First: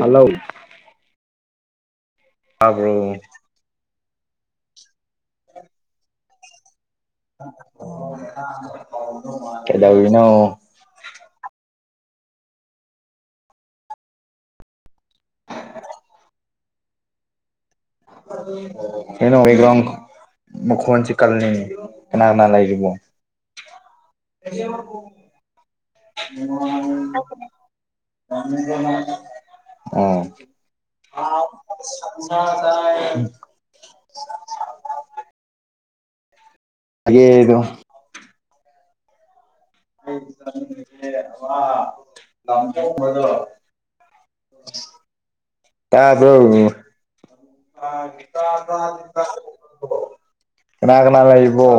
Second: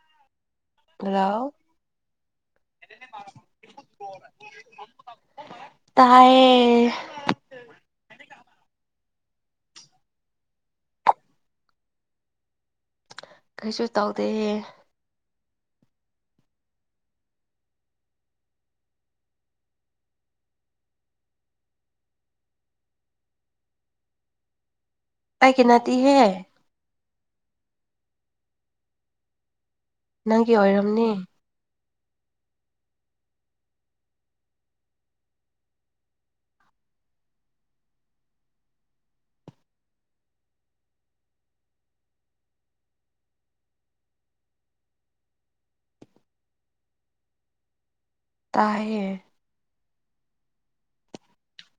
Hello ꯗꯔꯥꯎ ꯇꯥꯕ꯭ꯔꯣ ꯇꯥꯏꯌꯦ ꯀꯩꯗꯧꯔꯤꯅꯣ ꯀꯩꯁꯨ ꯇꯧꯗꯦꯌꯦ ꯀꯩꯅꯣ [unintelligible] ꯃꯈꯣꯟꯁꯤ ꯀꯜꯂꯤꯅꯦ ꯀꯅꯥ ꯀꯅꯥ ꯂꯩꯔꯤꯕꯣ [unintelligible] ꯑꯩ ꯀꯤꯅꯥꯇꯤꯍꯦ [unintelligible] ꯅꯪꯒꯤ ꯑꯣꯏꯔꯝꯅꯤ ꯑꯣ [unintelligible] ꯑꯒꯦ [unintelligible] [unintelligible] ꯇꯥꯕꯔꯣ ꯇꯥꯏꯌꯦ ꯀꯅꯥ ꯀꯅꯥ ꯂꯩꯕ꯭ꯔꯣ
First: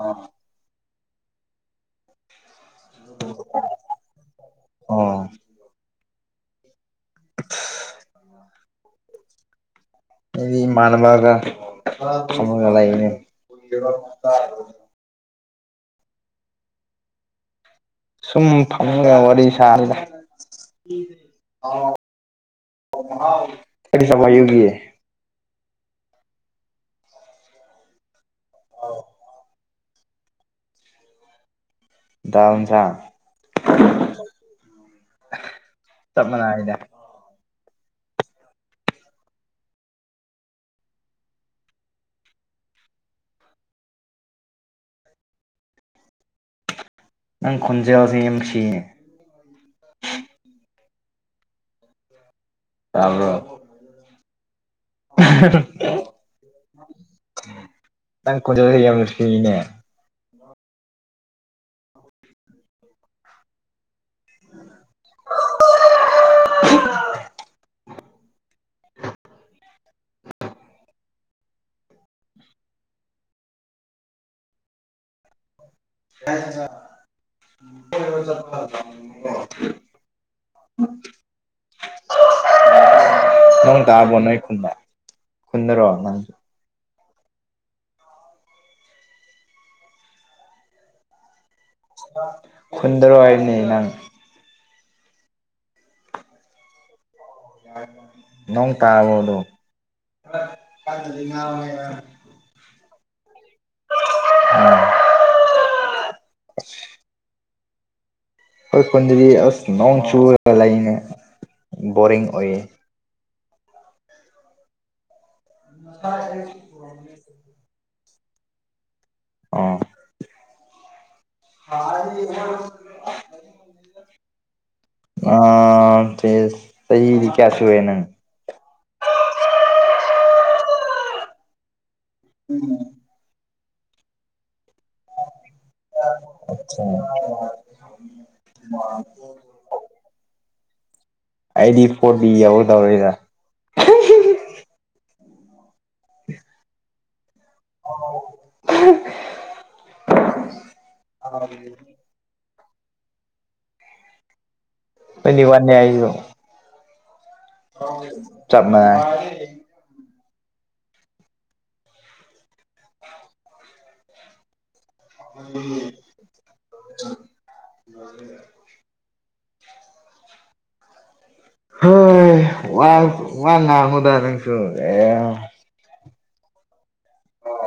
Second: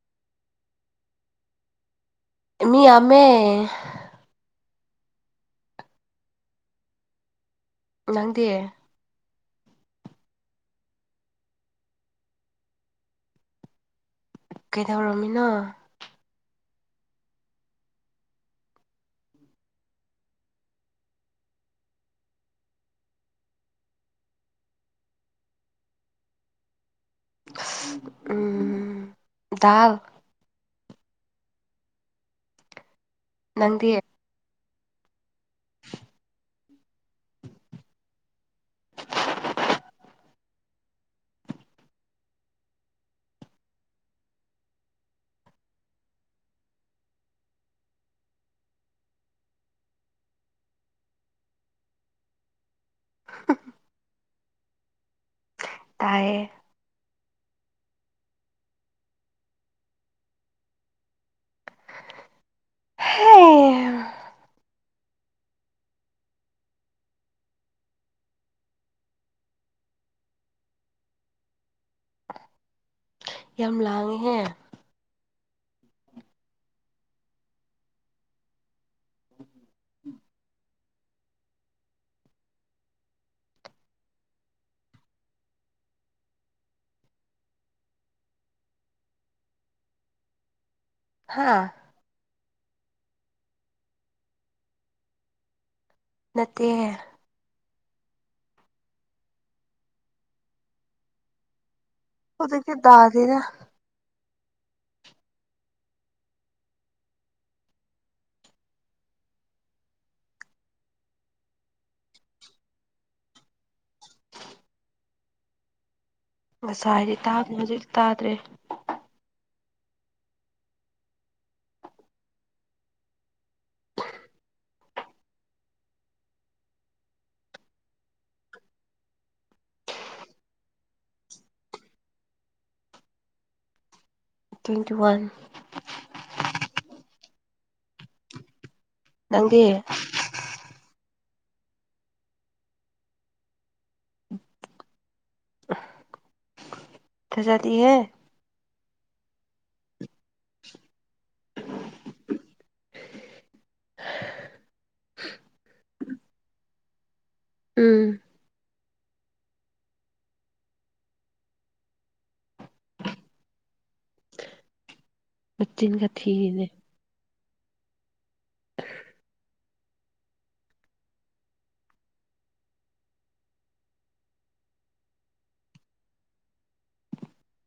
ꯑꯥ ꯑꯦ ꯃꯤ ꯌꯥꯃꯦ ꯑꯣ [inaudible] ꯅꯪꯗꯤ ꯑꯩꯗꯤ ꯏꯃꯥꯅꯕꯒ ꯑꯃꯒ ꯂꯩꯕꯅꯤ ꯀꯩꯗꯧꯔꯝꯃꯤꯅꯣ ꯁꯨꯝ ꯐꯪꯃꯒ ꯋꯥꯔꯤ ꯁꯥꯔꯤꯗ [unintelligible] [unintelligible] ꯑꯥꯎ [unintelligible] ꯗꯥꯎ [unintelligible] ꯅꯪꯗꯤ [unintelligible] ꯇꯞꯅ‌ ꯉꯥꯡꯉꯤꯗ [inaudible] ꯅꯪ ꯈꯣꯟꯖꯦꯜꯁꯦ ꯌꯥꯝ ꯁꯤꯌꯦ ꯇꯥꯕ꯭ꯔꫭ [unintelligible] ꯇꯥꯏꯌꯦ ꯅꯪ ꯈꫭꯟꯖꯦꯜ ꯌꯥꯝ ꯅꯨꯡꯁꯤꯅꯦ [unintelligible] ꯍꯦ [unintelligible] ꯌꯥꯝ ꯂꯥꯡꯉꯤꯍꯦ [unintelligible] [unintelligible] [unintelligible] ꯅꯪꯡ ꯇꯥꯕ꯭ꯔꫭ ꯅꯣꯏ ꯈꯨꯟꯗ ꯈꯨꯟꯗꯔꯣ ꯅꯪꯁꯨ ꯍꯥꯥ ꯈꯨꯟꯗꯔꫭ ꯍꯥꯏꯝꯅꯤ ꯅꯪ ꯅꯠꯇꯦ ꯅꯣꯡ [unintelligible] ꯍꯧꯖꯤꯛꯇꯤ ꯇꯥꯗꯦꯗ [unintelligible] ꯑꯈꯣꯏ ꯈꯨꯟꯗꯗꯤ ꯑꯁ ꯅꯣꯡ ꯆꯨꯨꯔꯒ ꯂꯩꯅꯦ ꯕꯣꯔꯤꯡ ꯑꯣꯏꯌꯦ [inaudible] [unintelligible] ꯉꯁꯥꯏ [unintelligible] ꯇꯥꯗ꯭ꯔꯦ ꯑꫭ [unintelligible] ꯑꯥ [unintelligible] ꯀꯌꯥ ꯁꯨꯔꯦ ꯅꯪ ꯎꯝ ꯇ꯭ꯋꯦꯟꯇꯤ ꯋꯥꯟ ꯑꯠꯆꯥ [unintelligible] ꯅꯪꯗꯤ ꯑꯩꯗꯤ ꯐꯣꯔ ꯗꯤ ꯌꯧꯒꯗꯧꯔꯦꯗ ꯊꯥꯖꯗꯦꯍꯦ [unintelligible] ꯇ꯭ꯋꯦꯟꯇꯤ ꯋꯥꯟꯅꯦ ꯑꯩꯁꯨ ꯎꯝ ꯆꯞꯃꯦ [unintelligible] ꯃꯆꯤꯟꯒ ꯊꯤꯔꯤꯅꯦ [unintelligible] ꯍꯣꯏ ꯋꯥ ꯋꯥ [unintelligible] ꯅꯪꯁꯨ [unintelligible]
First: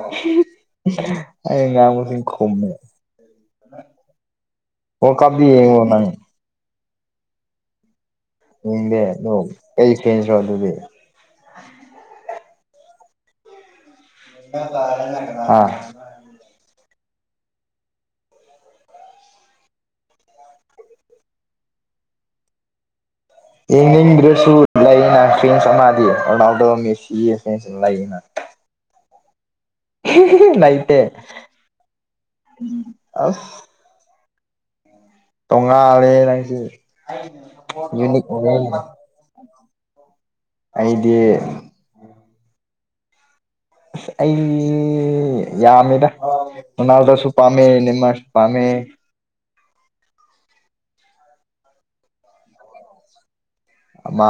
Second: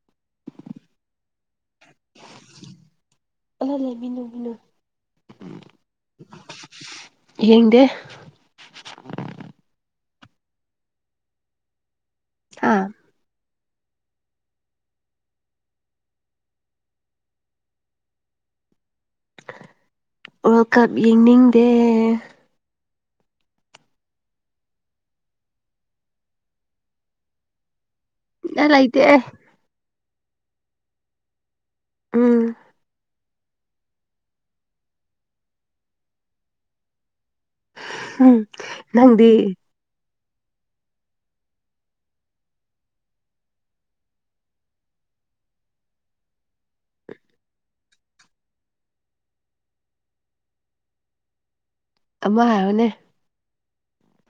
[unintelligible] ꯑꯩ ꯉꯥꯡꯕ [unintelligible] ꯈꯨꯝꯃꯦ ꯑꯂ ꯂꯩꯃꯤꯟꯅꯨ ꯃꯤꯟꯅꯨ ꯋꯥꯔꯜ ꯀꯞꯇꯤ ꯌꯦꯡꯉꫭ ꯅꯪ ꯌꯦꯡꯗꯦ ꯏꯪꯗꯦ ꯑꯗꯣ ꯑꯩ ꯐꯦꯟꯁꯔꯣ ꯑꯗꯨꯗꯤ ꯍꯥꯥ [unintelligible] ꯍꯥ ꯋꯥꯔꯜ ꯀꯞ ꯌꯦꯡꯅꯤꯡꯗꯦ ꯌꯦꯡꯅꯤꯡꯗ꯭ꯔꯁꯨ ꯂꯩꯅ ꯐ꯭ꯔꯦꯟꯁ ꯑꯃꯗꯤ ꯔꯣꯅꯥꯜꯗꯣ ꯃꯦꯁꯤ ꯐꯦꯟꯁ ꯂꯩꯅ ꯏꯅꯥ ꯂꯩꯇꯦ ꯅꯩꯇꯦ ꯎꯝ ꯇꯣꯡꯉꯥꯜꯂꯦ ꯅꯪꯁꯤ ꯌꯨꯅꯤꯛ ꯑꯣꯏꯌꯦ ꯍꯪꯗꯤ ꯑꯩꯗꯤ ꯑꯁ ꯑꯩ ꯌꯥꯝꯃꯤꯗ ꯔꯣꯅꯥꯜꯗꯣꯁꯨ ꯄꯥꯃꯦ ꯅꯦꯃꯥꯔꯁꯨ ꯄꯥꯝꯃꯦ ꯑꯃ ꯍꯥꯏꯌꯣꯅꯦ ꯑꯃꯥ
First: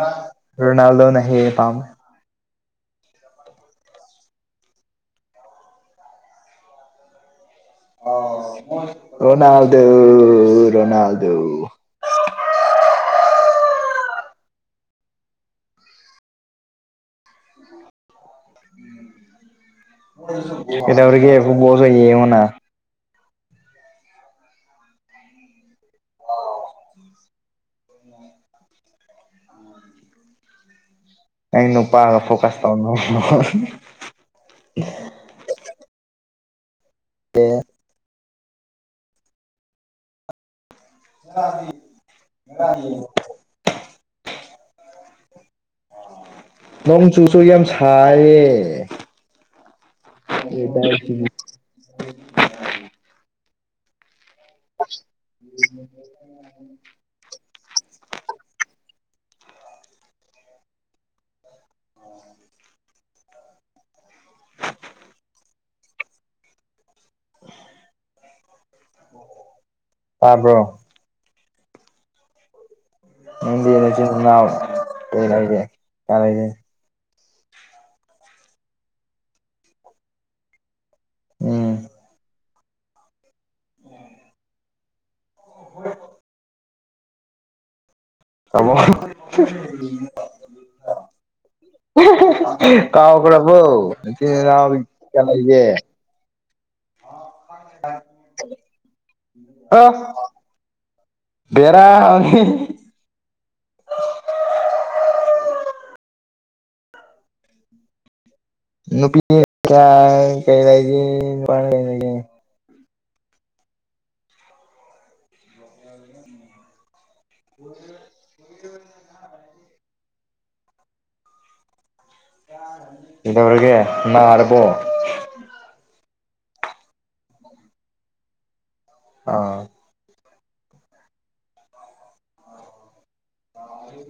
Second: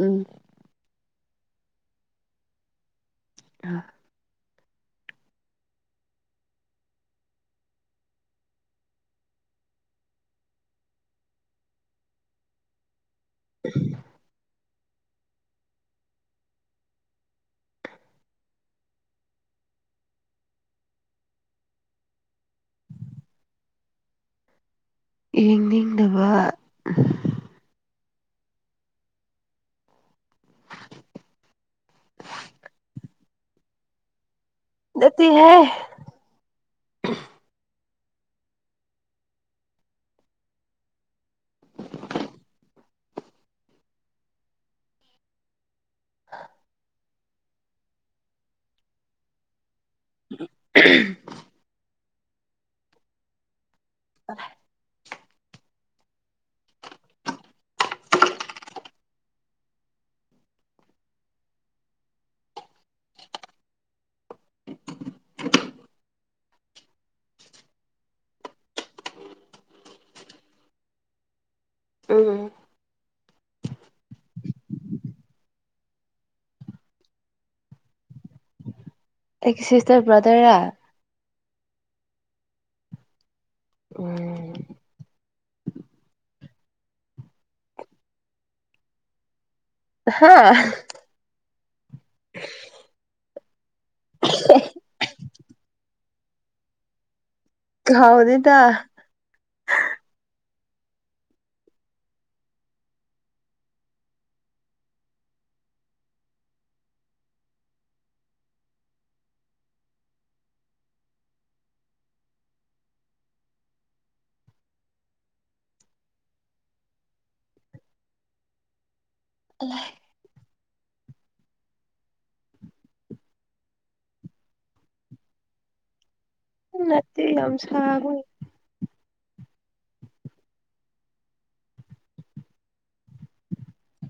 ꯎꯝ ꯔꯣꯅꯥꯜꯗꯣꯅ ꯍꯦ ꯄꯥꯝ ꯑꯥ ꯑꯣ ꯔꯣꯅꯥꯜꯗꯣ ꯔꯣꯅꯥꯜꯗꯣ [inaudible] ꯀꯩꯗꯧꯔꯤꯒꯦ ꯕꯨꯕꯣꯜꯁꯨ ꯌꯦꯡꯉꯣꯅꯥ ꯌꯦꯡꯅꯤꯡꯅꯕ ꯑꯩ ꯅꯨꯄꯥꯗ ꯐꯣꯀꯁ ꯇꯧꯅꯨ ꯅꯠꯇꯦꯍꯦ ꯀꯦ [unintelligible] [inaudible] ꯅꯣꯡ ꯆꯨꯁꯨ ꯌꯥꯝ ꯁꯥꯌꯦ ꯑꯦꯗꯥꯏ ꯁꯤꯗꯤ ꯑꯣꯂꯦ [inaudible] ꯑꯣ ꯇꯕ꯭ꯔꯣ ꯎꯝ ꯅꯪ ꯕꯣꯜ [unintelligible] ꯀꯩꯍꯥꯏꯒꯦ [unintelligible] ꯑꯩꯒꯤ ꯁꯤꯁꯇꯔ ꯕ꯭ꯔꯗꯔ ꯔꯥ ꯎꯝ ꯎꯝ ꯍꯣꯏꯌꯦꯕ ꯇꯃꯣ ꯍꯨꯝ ꯍꯥ ꯀꯥꯎꯒ꯭ꯔꯥꯕꯣ ꯅꯆꯤꯟ ꯅꯅꯥꯎ ꯀꯌꯥ ꯂꯩꯒꯦ ꯀꯥꯎꯗꯦꯗ ꯑꯥ ꯀꯌꯥꯔ [unintelligible] ꯅꯨꯄꯤ ꯀꯌꯥ ꯀꯩ ꯂꯩꯏꯒꯦ ꯅꯨꯄꯅ ꯀꯩ ꯂꯩꯒꯦ [unintelligible] ꯍꯨꯋꯥꯑꯦ ꯇꯜꯂꯦ [unintelligible] ꯀꯩꯗꯧꯔꯒꯦ ꯅꯥꯔꯕꯣ ꯅꯠꯇꯦ ꯌꯥꯝ ꯁꯥꯕꯒꯤ ꯑꯥ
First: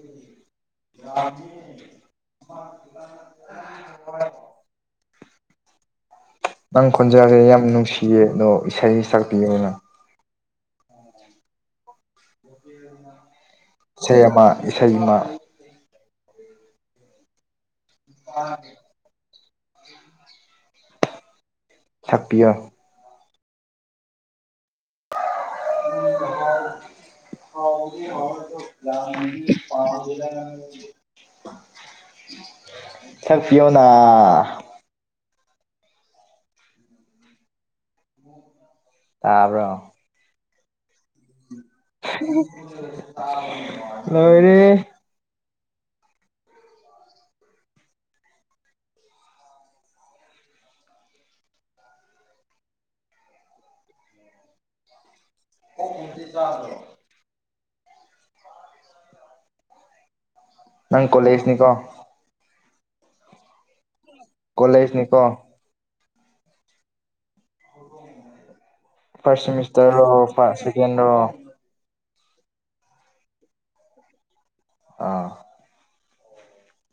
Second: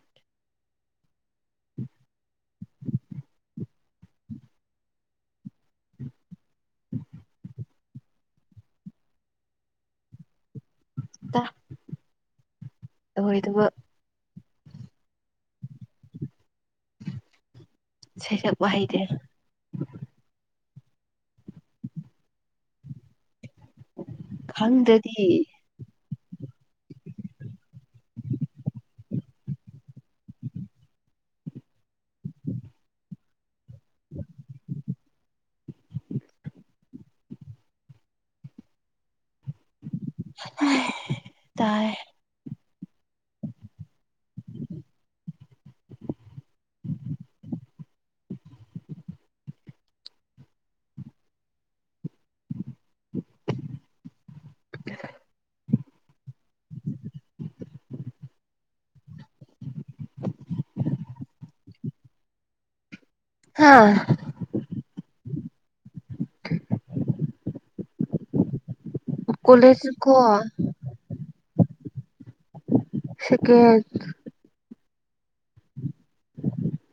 [unintelligible] ꯅꯪ ꯈꯣꯟꯖꯦꯜꯁꯦ ꯌꯥꯝ ꯅꯨꯡꯁꯤꯌꯦ ꯑꯗꯣ ꯏꯁꯩ ꯁꯥꯛꯄꯤꯌꯨꯅ ꯗꯥ ꯊꯥꯍꯣꯢꯗꯥꯕ ꯁꯦꯕ ꯏꯁꯩ ꯑꯃ ꯢꯁꯩ ꯁꯛꯄ ꯍꯩꯗꯦ ꯁꯛꯄꯤꯌꯣ ꯈꯪꯗꯗꯤ [unintelligible] ꯁꯛꯄꯤꯌꯣꯅ ꯇꯥꯕ꯭ꯔꯣ ꯍꯦ ꯇꯥꯏ ꯂꯣꯏꯔꯦꯍꯦ [inaudible] [unintelligible] ꯅꯪ ꯀꯣꯂꯦꯁꯅꯤꯀꯣ ꯍꯥꯥ ꯀꯣꯂꯦꯖꯅꯤꯀꯣ ꯐꯥꯔꯁ ꯀꯣꯂꯦꯖ ꯁꯦꯃꯤꯁꯇꯔꯣ ꯀꯣ ꯐꯥ ꯁꯦꯀꯦꯟ ꯔꯣ ꯁꯦꯀꯦꯟ ꯑꯥ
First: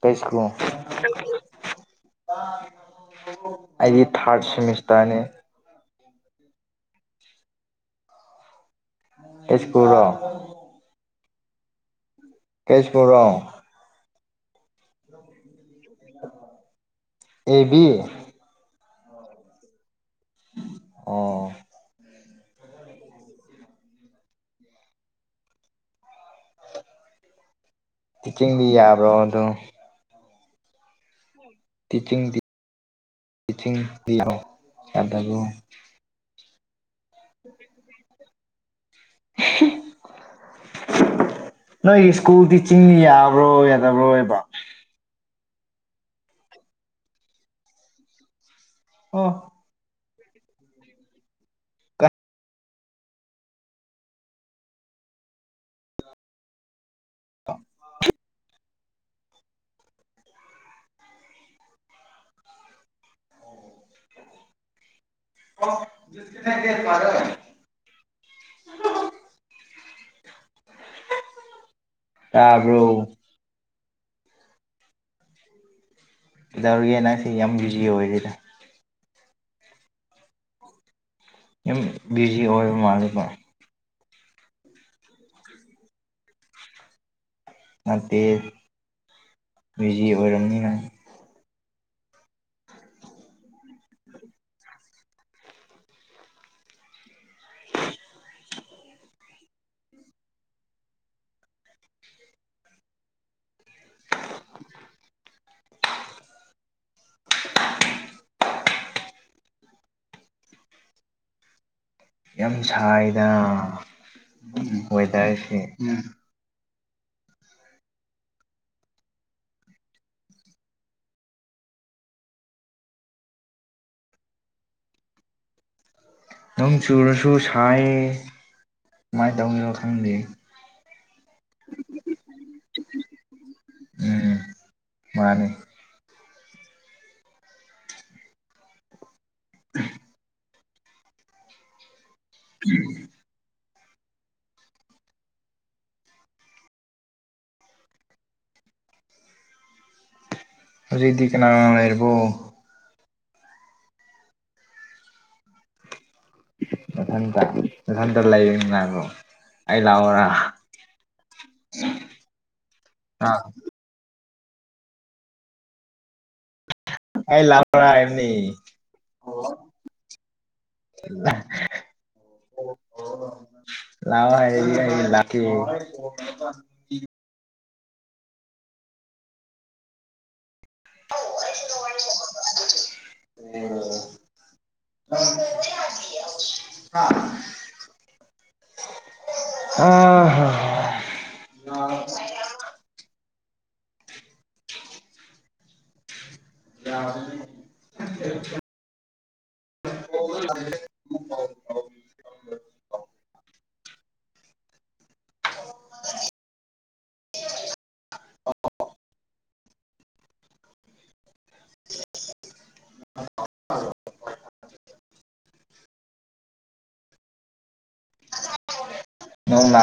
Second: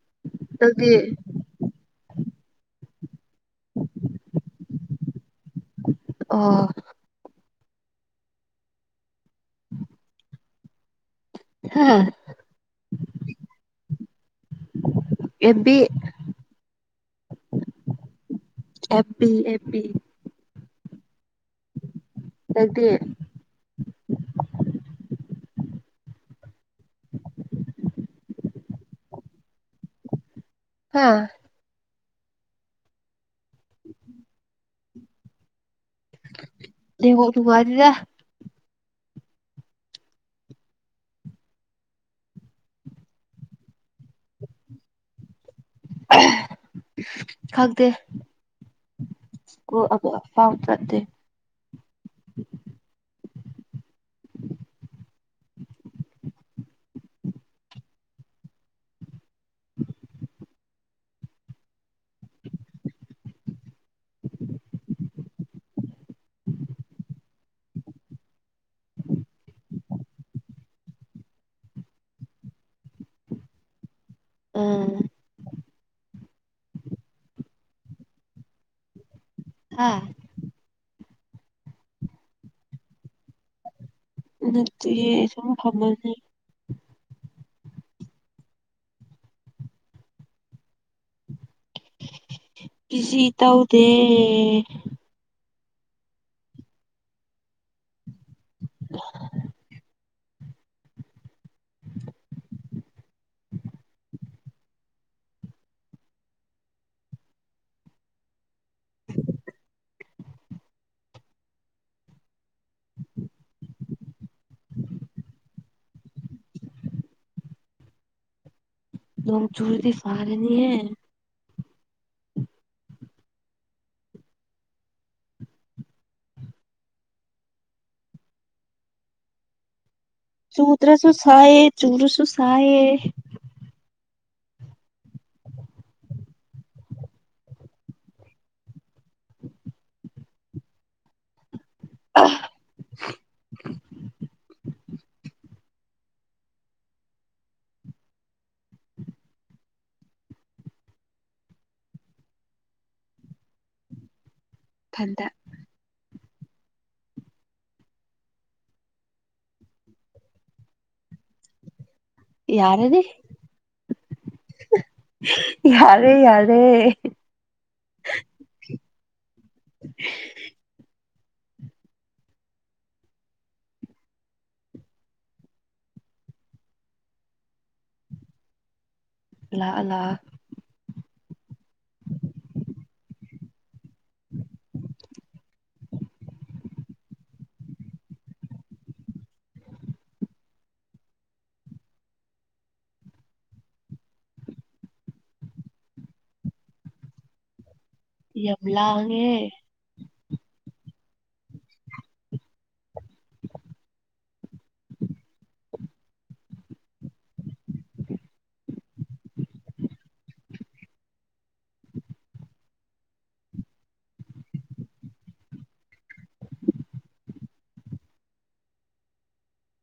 ꯀꯩ ꯁꯛꯅꯣ ꯅꯪꯗꯤ ꯑꯩꯗꯤ ꯊꯥꯔꯠ ꯁꯦꯃꯤꯁꯇꯔꯅꯦ ꯑꯣ ꯀꯩ ꯁ꯭ꯀꯨꯜꯔꯣ ꯍꯥ ꯀꯩ ꯁ꯭ꯀꯨꯜꯔꯣ ꯑꯦꯕꯤ ꯑꯦꯕꯤ ꯑꯦꯕꯤ ꯑꯦꯕꯤ ꯑꯣ ꯅꯪꯗꯤ ꯇꯤꯆꯤꯡꯗꯤ ꯌꯥꯕ꯭ꯔꯣ ꯑꯗꯨꯝ ꯍꯥꯥ ꯇꯤꯆꯤꯡꯗꯤ ꯇꯤꯆꯤꯡꯗꯤ ꯌꯥꯗꯥꯕ꯭ꯔꯣ ꯅꯦꯋꯥꯛ ꯅꯨꯡꯉꯥꯢꯇꯦꯗꯥ [unintelligible] ꯅꯣꯏꯒꯤ ꯁ꯭ꯀꯨꯜ ꯇꯤꯆꯤꯡ ꯌꯥꯕ꯭ꯔꯣ ꯌꯥꯗꯕ꯭ꯔꯣꯕ ꯈꯪꯗꯦ ꯑꯣ ꯁ꯭ꯀꯨꯜ [unintelligible] ꯑꯐꯥꯎ ꯅꯠꯇꯦ [unintelligible] [unintelligible] ꯇꯥꯕ꯭ꯔꯣ꯫ ꯎꯝ ꯀꯩꯗꯧꯔꯤꯒꯦ ꯅꯡꯁꯦ ꯌꯥꯝ ꯕꯌ꯭ꯨꯖꯤ ꯑꯣꯏꯔꯦꯗꯥ꯫ ꯑꯥ ꯌꯥꯝ ꯕꯤꯖꯤ ꯑꯣꯏꯕ ꯃꯥꯜꯂꯦꯕꯥ ꯫ ꯅꯠꯇꯤꯌꯦ ꯁꯨꯝ ꯐꯝꯃꯅꯦ ꯫ ꯅꯠꯇꯦ ꯕꯌ꯭ꯨꯖꯤ ꯑꯣꯏꯔꯝꯅꯤ ꯅꯪ ꯫ ꯕꯤꯖꯤ ꯇꯧꯗꯦ꯫ [inaudible] ꯌꯥꯝ ꯁꯥꯏꯗꯥ ꯎꯝ ꯋꯦꯗꯔꯁꯦ ꯎꯝ ꯫ ꯅꯣꯡ ꯆꯨꯔꯗꯤ ꯐꯥꯔꯅꯤꯌꯦ ꯫ ꯅꯣꯡ ꯆꯨꯔꯁꯨ ꯁꯥꯏꯌꯦ ꯀꯃꯥꯏ ꯇꯧꯗꯣꯏꯅꯣ ꯈꯪꯗꯦ꯫ ꯆꯨꯗ꯭ꯔꯁꯨ ꯁꯥꯌꯦ ꯆꯨꯔꯁꯨ ꯁꯥꯌꯦ꯫ ꯎꯝ ꯃꯥꯅꯦ꫰ [inaudible] [inaudible] [inaudible] ꯍꯧꯖꯤꯛꯗꯤ ꯀꯅꯥꯅ ꯂꯩꯔꯤꯕꯣ꯫ ꯊꯟꯇ꯫ ꯅꯊꯟꯇ ꯅꯊꯟꯇ ꯂꯩꯕ ꯅꯨꯡꯉꯥꯢꯕ꯭ꯔꯣ ꯑꯩ ꯂꯥꯛꯑꯣꯔꯥ꯫ [inaudible] ꯌꯥꯔꯅꯤ ꯑ ꯌꯥꯔꯦ ꯌꯥꯔꯦ ꯫ ꯑꯩ ꯂꯥꯛꯑꯣꯔꯥ ꯍꯥꯢꯕꯅꯤ ꯫ [inaudible] [inaudible] ꯂꯥꯎ ꯍꯥꯏꯔꯗꯤ ꯑꯩ ꯂꯥꯛꯀꯦ ꯫ ꯂꯥꯛꯑ ꯂꯥꯛꯑ꯫ [unintelligible] ꯎꯝ ꯐꯣꯟ ꯇꯧꯕ ꯌꯥꯗꯤꯌꯦ ꯍꯥꯥ ꯫ ꯑꯥ ꯍ ꯌꯥꯗꯔ꯭ꯤ ꯌꯝ ꯂꯥꯡꯉꯦ꯫ ꯅꯣꯡ ꯂꯥꯛ